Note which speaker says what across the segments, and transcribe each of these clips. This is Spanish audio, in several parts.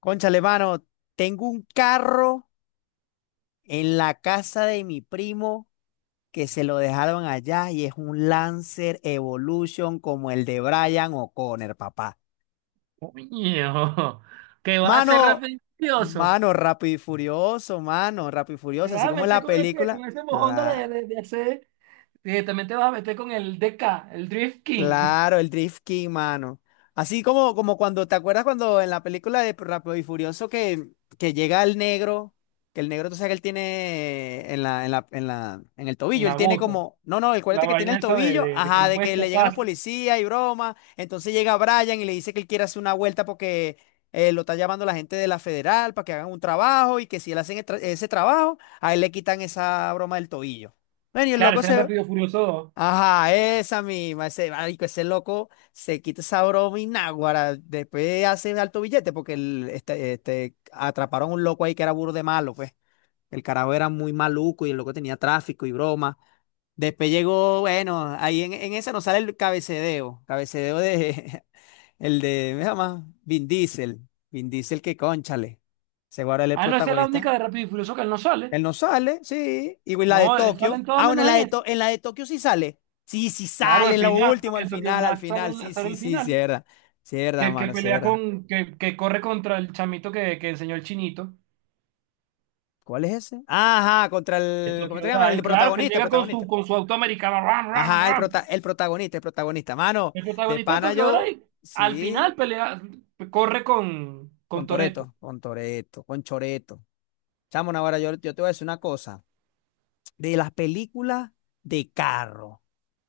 Speaker 1: Cónchale, mano, tengo un carro en la casa de mi primo que se lo dejaron allá y es un Lancer Evolution como el de Brian O'Connor, papá.
Speaker 2: Coño, ¿Que va a ser
Speaker 1: Mano,
Speaker 2: rápido y furioso?
Speaker 1: mano, Rápido y Furioso, mano, Rápido y
Speaker 2: Te
Speaker 1: Furioso, así
Speaker 2: vas a
Speaker 1: como en
Speaker 2: meter
Speaker 1: la
Speaker 2: con
Speaker 1: película.
Speaker 2: ese mojón de, de, de hacer. Directamente te vas a meter con el DK, el Drift King,
Speaker 1: Claro, el Drift King, mano. Así como cuando, ¿te acuerdas cuando en la película de Rápido y Furioso que llega el negro, tú sabes que él tiene en el
Speaker 2: en
Speaker 1: tobillo, él
Speaker 2: la
Speaker 1: tiene
Speaker 2: bota.
Speaker 1: como, no, no, el
Speaker 2: La
Speaker 1: acuérdate que tiene
Speaker 2: vaina
Speaker 1: el
Speaker 2: esa de,
Speaker 1: tobillo,
Speaker 2: de, de que
Speaker 1: ajá,
Speaker 2: no
Speaker 1: de
Speaker 2: puedes
Speaker 1: que le llegan
Speaker 2: escapar.
Speaker 1: los policías y broma, entonces llega Brian y le dice que él quiere hacer una vuelta porque lo está llamando la gente de la federal para que hagan un trabajo y que si él hace ese trabajo, a él le quitan esa broma del tobillo. Bueno, y el
Speaker 2: Claro,
Speaker 1: loco
Speaker 2: ese es
Speaker 1: se...
Speaker 2: Rápido y Furioso 2.
Speaker 1: Ajá, esa misma, ese marico, ese loco se quita esa broma y náguara, después hace alto billete porque atraparon un loco ahí que era burro de malo, pues. El carajo era muy maluco y el loco tenía tráfico y broma. Después llegó, bueno, ahí en esa nos sale el cabecedeo de, el de, ¿me llama? Vin Diesel que cónchale, se guarda el
Speaker 2: Ah, no, esa es la
Speaker 1: protagonista,
Speaker 2: única de Rápido y Furioso que él no sale.
Speaker 1: él no sale, sí. Y la de
Speaker 2: No, él sale
Speaker 1: Tokio.
Speaker 2: en todo
Speaker 1: Ah, bueno,
Speaker 2: menos en ese.
Speaker 1: En la de Tokio sí sale. Sí, sí
Speaker 2: Claro,
Speaker 1: sale,
Speaker 2: al
Speaker 1: en lo
Speaker 2: final,
Speaker 1: último, al
Speaker 2: en Tokyo
Speaker 1: final, al
Speaker 2: Drift sale,
Speaker 1: final. Sí,
Speaker 2: sale
Speaker 1: sí,
Speaker 2: el
Speaker 1: sí,
Speaker 2: final.
Speaker 1: cierra. Cierra,
Speaker 2: Que
Speaker 1: mano,
Speaker 2: pelea
Speaker 1: cierra.
Speaker 2: con, que corre contra el chamito que enseñó el chinito.
Speaker 1: ¿Cuál es ese? Ajá, contra
Speaker 2: De
Speaker 1: el. ¿Cómo
Speaker 2: Tokyo
Speaker 1: te llamas? El
Speaker 2: Drive, claro, que él
Speaker 1: protagonista, el
Speaker 2: llega
Speaker 1: protagonista.
Speaker 2: con su auto americano, ram, ram,
Speaker 1: Ajá,
Speaker 2: ram.
Speaker 1: el protagonista, el protagonista. Mano,
Speaker 2: El
Speaker 1: de
Speaker 2: protagonista de
Speaker 1: pana
Speaker 2: Tokyo
Speaker 1: yo.
Speaker 2: Drive, al final
Speaker 1: Sí,
Speaker 2: pelea, corre
Speaker 1: con
Speaker 2: con Toretto.
Speaker 1: Toreto, con Toreto, con Choreto. Chamo, ahora yo te voy a decir una cosa. De las películas de carro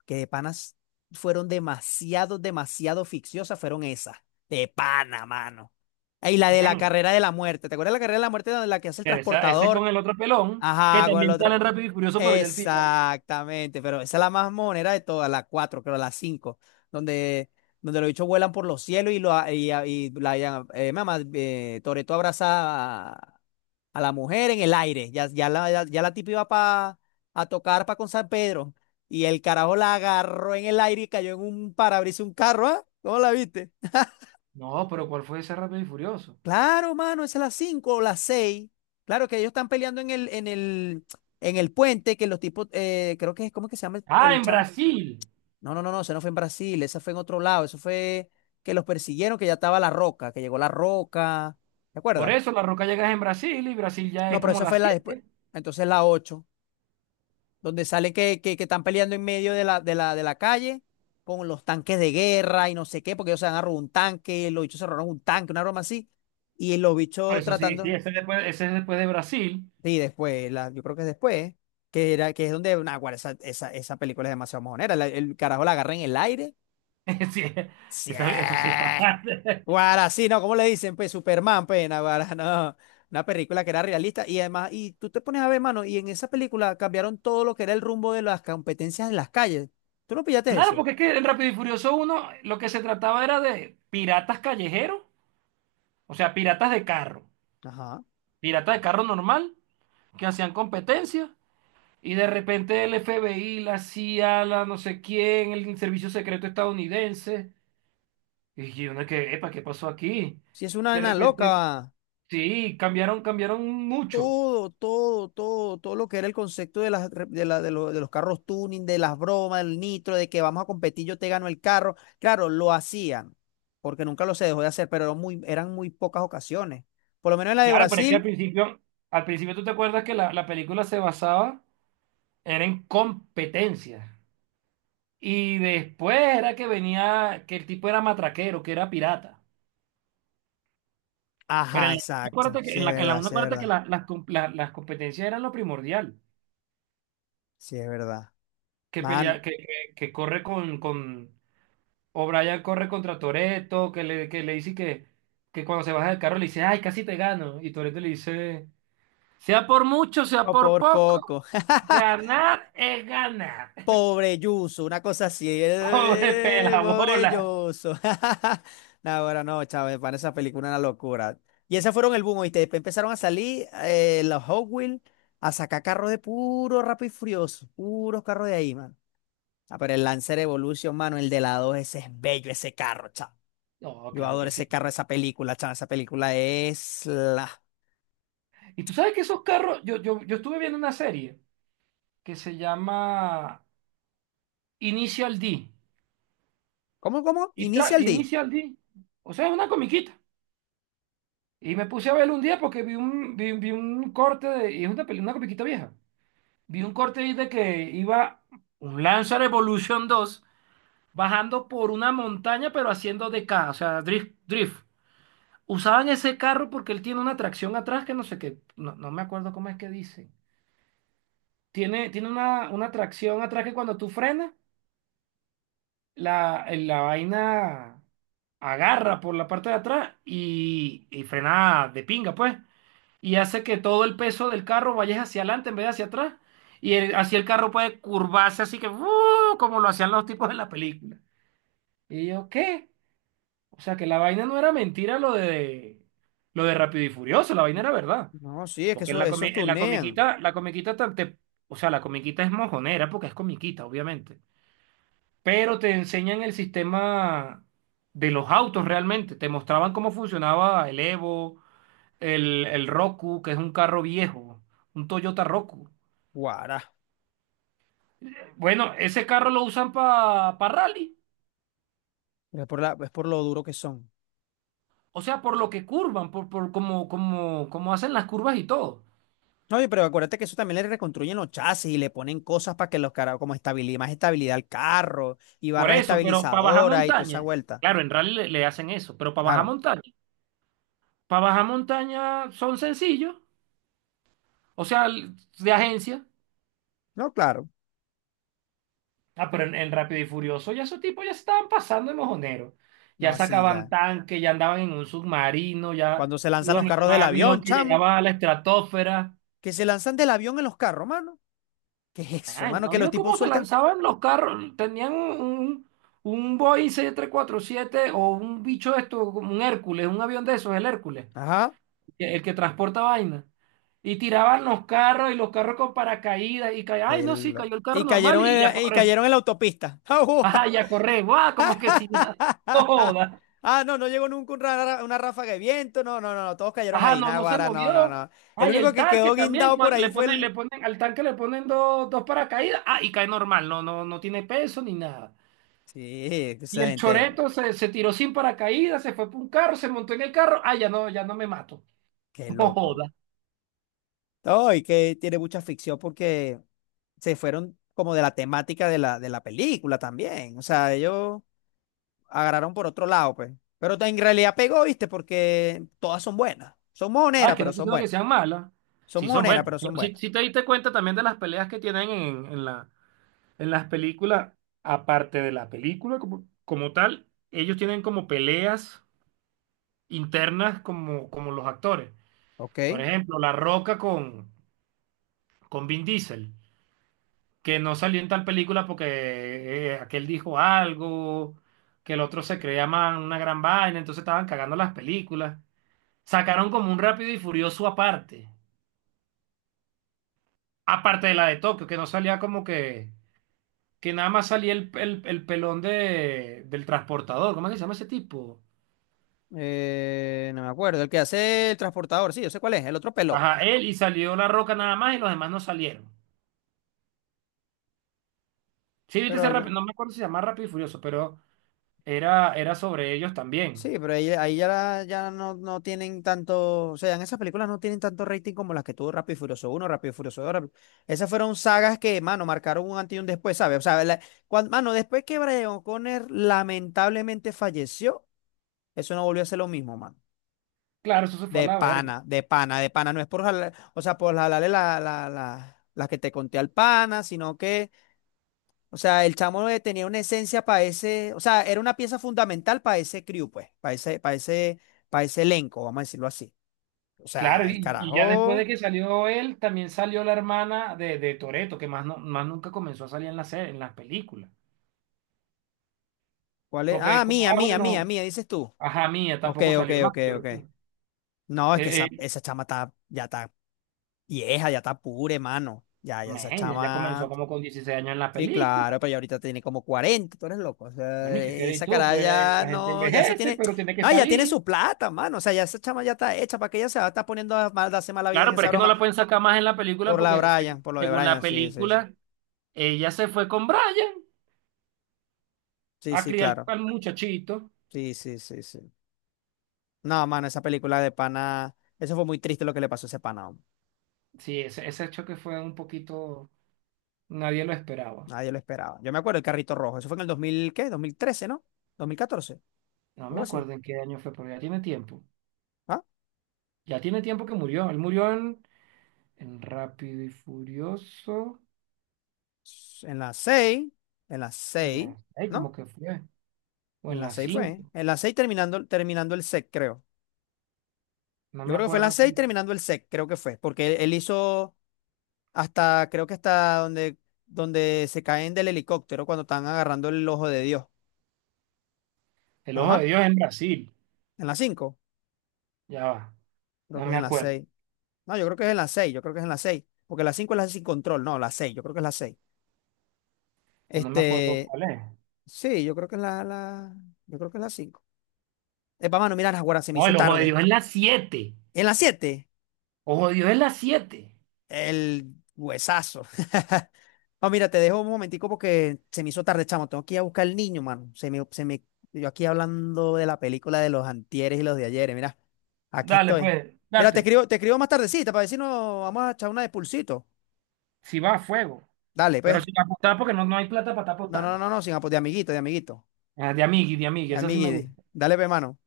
Speaker 1: que de panas fueron demasiado, demasiado ficciosas, fueron esas. De pana, mano. Y la de la
Speaker 2: Man,
Speaker 1: carrera de la muerte. ¿Te acuerdas de la carrera de la muerte donde la que hace el
Speaker 2: pero ese es
Speaker 1: transportador?
Speaker 2: con el otro pelón, que
Speaker 1: Ajá, con el
Speaker 2: también sale
Speaker 1: otro.
Speaker 2: en Rápido y Furioso, pero ya al final.
Speaker 1: Exactamente, pero esa es la más monera de todas, la cuatro, creo, la cinco, donde, donde los bichos vuelan por los cielos y mamá, Toretto abraza a, la mujer en el aire. Ya la tipa iba a tocar para con San Pedro. Y el carajo la agarró en el aire y cayó en un parabrisas un carro, ¿ah? ¿Cómo la viste?
Speaker 2: No, pero ¿cuál fue ese Rápido y Furioso?
Speaker 1: Claro, mano, es a las 5 o las seis. Claro que ellos están peleando en el puente, que los tipos, creo que es, ¿cómo es que se llama el,
Speaker 2: Ah,
Speaker 1: el
Speaker 2: en
Speaker 1: chamo?
Speaker 2: Brasil.
Speaker 1: No, no, no, no, eso no fue en Brasil, esa fue en otro lado, eso fue que los persiguieron, que ya estaba La Roca, que llegó La Roca, ¿te
Speaker 2: Por
Speaker 1: acuerdas?
Speaker 2: eso La Roca llega en Brasil y Brasil ya
Speaker 1: No,
Speaker 2: es
Speaker 1: pero
Speaker 2: como
Speaker 1: esa
Speaker 2: las
Speaker 1: fue la después,
Speaker 2: siete.
Speaker 1: entonces la 8 donde sale que están peleando en medio de la calle con los tanques de guerra y no sé qué, porque ellos se han a robar un tanque, los bichos se robaron un tanque, una broma así, y los
Speaker 2: Por
Speaker 1: bichos
Speaker 2: eso sí, sí,
Speaker 1: tratando,
Speaker 2: ese, después, ese es después de Brasil.
Speaker 1: y después, yo creo que es después, ¿eh? Que, era, que es donde, nah, guarda, esa película es demasiado mojonera, el carajo la agarra en el aire,
Speaker 2: Sí,
Speaker 1: ¡sí!
Speaker 2: eso sí pasa.
Speaker 1: Guara, sí, no, ¿cómo le dicen? Pues Superman, pues, guara, no. Una película que era realista y además, y tú te pones a ver, mano, y en esa película cambiaron todo lo que era el rumbo de las competencias en las calles. ¿Tú no pillaste
Speaker 2: Claro,
Speaker 1: eso?
Speaker 2: porque es que en Rápido y Furioso uno, lo que se trataba era de piratas callejeros, o sea,
Speaker 1: Ajá.
Speaker 2: piratas de carro normal, que hacían competencia, y de repente el FBI, la CIA, la no sé quién, el servicio secreto estadounidense, y uno que, epa, ¿qué pasó aquí?
Speaker 1: Sí, es una
Speaker 2: De
Speaker 1: nena
Speaker 2: repente,
Speaker 1: loca.
Speaker 2: sí, cambiaron, cambiaron mucho.
Speaker 1: Todo lo que era el concepto de de los carros tuning, de las bromas, del nitro, de que vamos a competir, yo te gano el carro. Claro, lo hacían, porque nunca lo se dejó de hacer, pero eran muy pocas ocasiones. Por lo menos en la de
Speaker 2: Claro, pero es que
Speaker 1: Brasil.
Speaker 2: al principio tú te acuerdas que la película se basaba, era en competencia. Y después era que venía, que el tipo era matraquero, que era pirata. Pero
Speaker 1: Ajá,
Speaker 2: en la,
Speaker 1: exacto.
Speaker 2: acuérdate que,
Speaker 1: Sí es
Speaker 2: en la
Speaker 1: verdad,
Speaker 2: una
Speaker 1: sí es
Speaker 2: acuérdate que
Speaker 1: verdad.
Speaker 2: las competencias eran lo primordial.
Speaker 1: Sí es verdad.
Speaker 2: Que
Speaker 1: Mano,
Speaker 2: pelea, que corre con O'Brien corre contra Toretto, que le dice que cuando se baja del carro le dice, ay, casi te gano. Y Toretto le dice, sea por mucho, sea
Speaker 1: oh,
Speaker 2: por
Speaker 1: por
Speaker 2: poco,
Speaker 1: poco.
Speaker 2: ganar es ganar.
Speaker 1: Pobre Yuso, una cosa así.
Speaker 2: Pobre
Speaker 1: Pobre
Speaker 2: pelabola.
Speaker 1: Yuso. No, ahora no, chaval, para esa película una locura. Y esas fueron el boom, ¿oíste? Después empezaron a salir los Hot Wheels a sacar carros de puro Rápido y Furioso. Puros carros de ahí, mano. Ah, pero el Lancer Evolution, mano, el de la 2, ese es bello, ese carro, chaval.
Speaker 2: No,
Speaker 1: Yo
Speaker 2: claro que
Speaker 1: adoro
Speaker 2: sí.
Speaker 1: ese carro, esa película, chaval. Esa película es la.
Speaker 2: Y tú sabes que esos carros, yo estuve viendo una serie que se llama Initial D.
Speaker 1: ¿Cómo? Initial D.
Speaker 2: Initial D. O sea, es una comiquita. Y me puse a verlo un día porque vi un corte de, y es una, una comiquita vieja. Vi un corte ahí de que iba un Lancer Evolution dos bajando por una montaña pero haciendo DK, o sea, drift, drift. Usaban ese carro porque él tiene una tracción atrás que no sé qué, no, no me acuerdo cómo es que dice. Tiene una tracción atrás que cuando tú frenas la, la vaina agarra por la parte de atrás y frena de pinga, pues. Y hace que todo el peso del carro vaya hacia adelante en vez de hacia atrás. Así el carro puede curvarse, así que ¡uh! Como lo hacían los tipos en la película. Y yo, ¿qué? O sea que la vaina no era mentira lo de Rápido y Furioso, la vaina era verdad.
Speaker 1: No, sí, es que
Speaker 2: Porque
Speaker 1: eso, esos
Speaker 2: en la
Speaker 1: tunean.
Speaker 2: comiquita, o sea, la comiquita es mojonera porque es comiquita, obviamente, pero te enseñan el sistema de los autos realmente. Te mostraban cómo funcionaba el Evo, el Roku, que es un carro viejo, un Toyota Roku.
Speaker 1: Guará.
Speaker 2: Bueno, ese carro lo usan para rally,
Speaker 1: Pero es es por lo duro que son.
Speaker 2: o sea, por lo que curvan, por cómo, como como hacen las curvas y todo.
Speaker 1: Oye, pero acuérdate que eso también le reconstruyen los chasis y le ponen cosas para que los carros, como estabilidad, más estabilidad al carro y
Speaker 2: Por
Speaker 1: barras
Speaker 2: eso, pero para bajar
Speaker 1: estabilizadoras y toda esa
Speaker 2: montaña,
Speaker 1: vuelta.
Speaker 2: claro, en rally le hacen eso, pero
Speaker 1: Claro.
Speaker 2: para bajar montaña son sencillos, o sea, de agencia.
Speaker 1: No, claro.
Speaker 2: Ah, pero en Rápido y Furioso ya esos tipos ya se estaban pasando de mojoneros. Ya
Speaker 1: No, así
Speaker 2: sacaban
Speaker 1: ya.
Speaker 2: tanques, ya andaban en un submarino, ya
Speaker 1: Cuando se lanzan los
Speaker 2: iban en
Speaker 1: carros
Speaker 2: un
Speaker 1: del
Speaker 2: avión
Speaker 1: avión,
Speaker 2: que
Speaker 1: chamo.
Speaker 2: llegaba a la estratosfera.
Speaker 1: Que se lanzan del avión en los carros, mano. ¿Qué es eso,
Speaker 2: Man,
Speaker 1: mano?
Speaker 2: ¿no
Speaker 1: Que los
Speaker 2: vio
Speaker 1: tipos
Speaker 2: cómo se
Speaker 1: sueltan.
Speaker 2: lanzaban los carros? Tenían un Boeing 747 o un bicho de esto, como un Hércules, un avión de esos, el Hércules,
Speaker 1: Ajá.
Speaker 2: el que transporta vaina. Y tiraban los carros y los carros con paracaídas y caían. Ay, no, sí,
Speaker 1: El...
Speaker 2: cayó el carro
Speaker 1: Y
Speaker 2: normal
Speaker 1: cayeron
Speaker 2: y a
Speaker 1: en, y
Speaker 2: correr.
Speaker 1: cayeron en la autopista.
Speaker 2: Ajá, y a correr. ¡Guau! Como que si nada. Joda.
Speaker 1: Ah, no, no llegó nunca una ráfaga de viento. No, no, no, no, todos cayeron
Speaker 2: Ajá,
Speaker 1: ahí.
Speaker 2: no, no se
Speaker 1: Naguará, no, no,
Speaker 2: movió.
Speaker 1: no. El
Speaker 2: Ay,
Speaker 1: único
Speaker 2: el
Speaker 1: que
Speaker 2: tanque
Speaker 1: quedó
Speaker 2: también,
Speaker 1: guindado por ahí fue
Speaker 2: le
Speaker 1: el.
Speaker 2: ponen, al tanque le ponen dos, dos paracaídas. Ah, y cae normal, no, no, no tiene peso ni nada.
Speaker 1: Sí,
Speaker 2: Y
Speaker 1: esa
Speaker 2: el
Speaker 1: gente,
Speaker 2: choreto se, se tiró sin paracaídas, se fue por un carro, se montó en el carro. Ah, ya no, ya no me mato.
Speaker 1: qué
Speaker 2: No
Speaker 1: loco.
Speaker 2: joda.
Speaker 1: No, y que tiene mucha ficción porque se fueron como de la temática de la película también. O sea, ellos agarraron por otro lado, pues. Pero en realidad pegó, ¿viste? Porque todas son buenas. Son mojoneras,
Speaker 2: Ah, que
Speaker 1: pero
Speaker 2: no te
Speaker 1: son
Speaker 2: digo que
Speaker 1: buenas.
Speaker 2: sean malas.
Speaker 1: Son
Speaker 2: Sí, son
Speaker 1: mojoneras,
Speaker 2: buenas.
Speaker 1: pero son
Speaker 2: Pero si,
Speaker 1: buenas.
Speaker 2: si te diste cuenta también de las peleas que tienen en la, en las películas, aparte de la película como, como tal, ellos tienen como peleas internas como, como los actores. Por
Speaker 1: Ok.
Speaker 2: ejemplo, La Roca con Vin Diesel, que no salió en tal película porque aquel dijo algo, que el otro se creía una gran vaina, entonces estaban cagando las películas. Sacaron como un Rápido y Furioso aparte, aparte de la de Tokio, que no salía como que nada más salía el pelón de, del transportador, ¿cómo es que se llama ese tipo?
Speaker 1: No me acuerdo. El que hace el transportador, sí, yo sé cuál es. El otro peló.
Speaker 2: Ajá, él y salió La Roca nada más y los demás no salieron. Sí, viste
Speaker 1: Pero
Speaker 2: ese rápido,
Speaker 1: ya.
Speaker 2: no me acuerdo si se llama Rápido y Furioso, pero era, era sobre ellos también.
Speaker 1: Sí, pero ahí ya, ya no tienen tanto. O sea, en esas películas no tienen tanto rating como las que tuvo Rápido y Furioso uno, Rápido y Furioso dos, Rápido- Esas fueron sagas que, mano, marcaron un antes y un después, ¿sabes? O sea, mano, después que Brian O'Connor lamentablemente falleció, eso no volvió a ser lo mismo, mano.
Speaker 2: Claro, eso se fue a
Speaker 1: De
Speaker 2: la verga.
Speaker 1: pana, de pana, de pana. No es por o sea, por jalarle la, las que te conté al pana, sino que. O sea, el chamo tenía una esencia para ese, o sea, era una pieza fundamental para ese crew, pues, para ese elenco, vamos a decirlo así. O
Speaker 2: Claro,
Speaker 1: sea, el
Speaker 2: y ya después de
Speaker 1: carajo,
Speaker 2: que salió él, también salió la hermana de Toretto, que más, no, más nunca comenzó a salir en la serie, en las películas.
Speaker 1: ¿cuál es?
Speaker 2: Porque
Speaker 1: Ah,
Speaker 2: como,
Speaker 1: mía,
Speaker 2: ah,
Speaker 1: mía, mía,
Speaker 2: bueno,
Speaker 1: mía, dices tú.
Speaker 2: ajá, mía,
Speaker 1: Ok,
Speaker 2: tampoco
Speaker 1: ok,
Speaker 2: salió más,
Speaker 1: ok,
Speaker 2: que yo
Speaker 1: ok.
Speaker 2: recuerdo.
Speaker 1: No, es que
Speaker 2: Eh,
Speaker 1: esa,
Speaker 2: eh,
Speaker 1: esa chama ya está vieja, ya está pura, mano. Ya esa
Speaker 2: men, ella comenzó
Speaker 1: chama.
Speaker 2: como con 16 años en la
Speaker 1: Sí,
Speaker 2: película.
Speaker 1: claro, pero ya ahorita tiene como 40, tú eres loco. O sea,
Speaker 2: Bueno, ¿y qué querés
Speaker 1: esa
Speaker 2: tú?
Speaker 1: cara
Speaker 2: Pues
Speaker 1: ya
Speaker 2: la gente
Speaker 1: no, ya se
Speaker 2: envejece,
Speaker 1: tiene,
Speaker 2: pero tiene que
Speaker 1: no, ya tiene
Speaker 2: salir.
Speaker 1: su plata, mano. O sea, ya esa chama ya está hecha, ¿para que ella se va a estar poniendo a mal, darse mala vida en
Speaker 2: Claro, pero
Speaker 1: esa
Speaker 2: es que no
Speaker 1: broma?
Speaker 2: la pueden sacar más en la película
Speaker 1: Por la
Speaker 2: porque
Speaker 1: Brian, por lo de
Speaker 2: según
Speaker 1: Brian,
Speaker 2: la
Speaker 1: sí, sí, sí.
Speaker 2: película, ella se fue con Brian
Speaker 1: Sí,
Speaker 2: a
Speaker 1: sí,
Speaker 2: criar
Speaker 1: claro.
Speaker 2: al muchachito.
Speaker 1: Sí, sí, sí, sí. No, mano, esa película de pana, eso fue muy triste lo que le pasó a ese pana. Hombre.
Speaker 2: Sí, ese choque fue un poquito. Nadie lo esperaba.
Speaker 1: Nadie lo esperaba. Yo me acuerdo el carrito rojo, eso fue en el 2000 ¿qué? 2013, ¿no? 2014,
Speaker 2: No me
Speaker 1: algo así.
Speaker 2: acuerdo en qué año fue, pero ya tiene tiempo.
Speaker 1: ¿Ah?
Speaker 2: Ya tiene tiempo que murió. Él murió en Rápido y Furioso.
Speaker 1: En las 6, en las
Speaker 2: En
Speaker 1: 6,
Speaker 2: la 6,
Speaker 1: ¿no?
Speaker 2: como que fue. O
Speaker 1: En
Speaker 2: en la
Speaker 1: las 6 fue.
Speaker 2: cinco.
Speaker 1: En las 6 terminando el SEC, creo.
Speaker 2: No
Speaker 1: Yo
Speaker 2: me
Speaker 1: creo que fue en
Speaker 2: acuerdo.
Speaker 1: las 6 terminando el SEC, creo que fue, porque él hizo hasta, creo que hasta donde se caen del helicóptero cuando están agarrando el Ojo de Dios.
Speaker 2: El Ojo
Speaker 1: Ajá.
Speaker 2: de Dios en Brasil.
Speaker 1: ¿En la cinco?
Speaker 2: Ya va.
Speaker 1: Creo
Speaker 2: No
Speaker 1: que es
Speaker 2: me
Speaker 1: en la
Speaker 2: acuerdo.
Speaker 1: seis. No, yo creo que es en la seis, yo creo que es en la seis. Porque la 5 es la sin control, no, la seis, yo creo que es la seis.
Speaker 2: O no me acuerdo
Speaker 1: Este,
Speaker 2: cuál es.
Speaker 1: sí, yo creo que es yo creo que es la 5. Epa, mano, mira, ahora se me
Speaker 2: No,
Speaker 1: hizo
Speaker 2: el Ojo de
Speaker 1: tarde.
Speaker 2: Dios en la siete.
Speaker 1: En la 7
Speaker 2: Ojo de Dios en la siete.
Speaker 1: el huesazo. No, mira, te dejo un momentico porque se me hizo tarde, chamo. Tengo que ir a buscar al niño, mano. Yo aquí hablando de la película de los antieres y los de ayeres, mira, aquí
Speaker 2: Dale,
Speaker 1: estoy.
Speaker 2: pues,
Speaker 1: Mira, te
Speaker 2: date.
Speaker 1: escribo, te escribo más tardecita para decirnos, vamos a echar una de pulsito.
Speaker 2: Si va a fuego.
Speaker 1: Dale,
Speaker 2: Pero
Speaker 1: pues.
Speaker 2: sin apostar porque no, no hay plata para estar
Speaker 1: No, no,
Speaker 2: apostando.
Speaker 1: no, no, sin apoyo, de amiguito, de amiguito.
Speaker 2: Ah, de amigui, de amigui. Esa sí me
Speaker 1: Amiguito.
Speaker 2: gusta.
Speaker 1: Dale, pe, mano.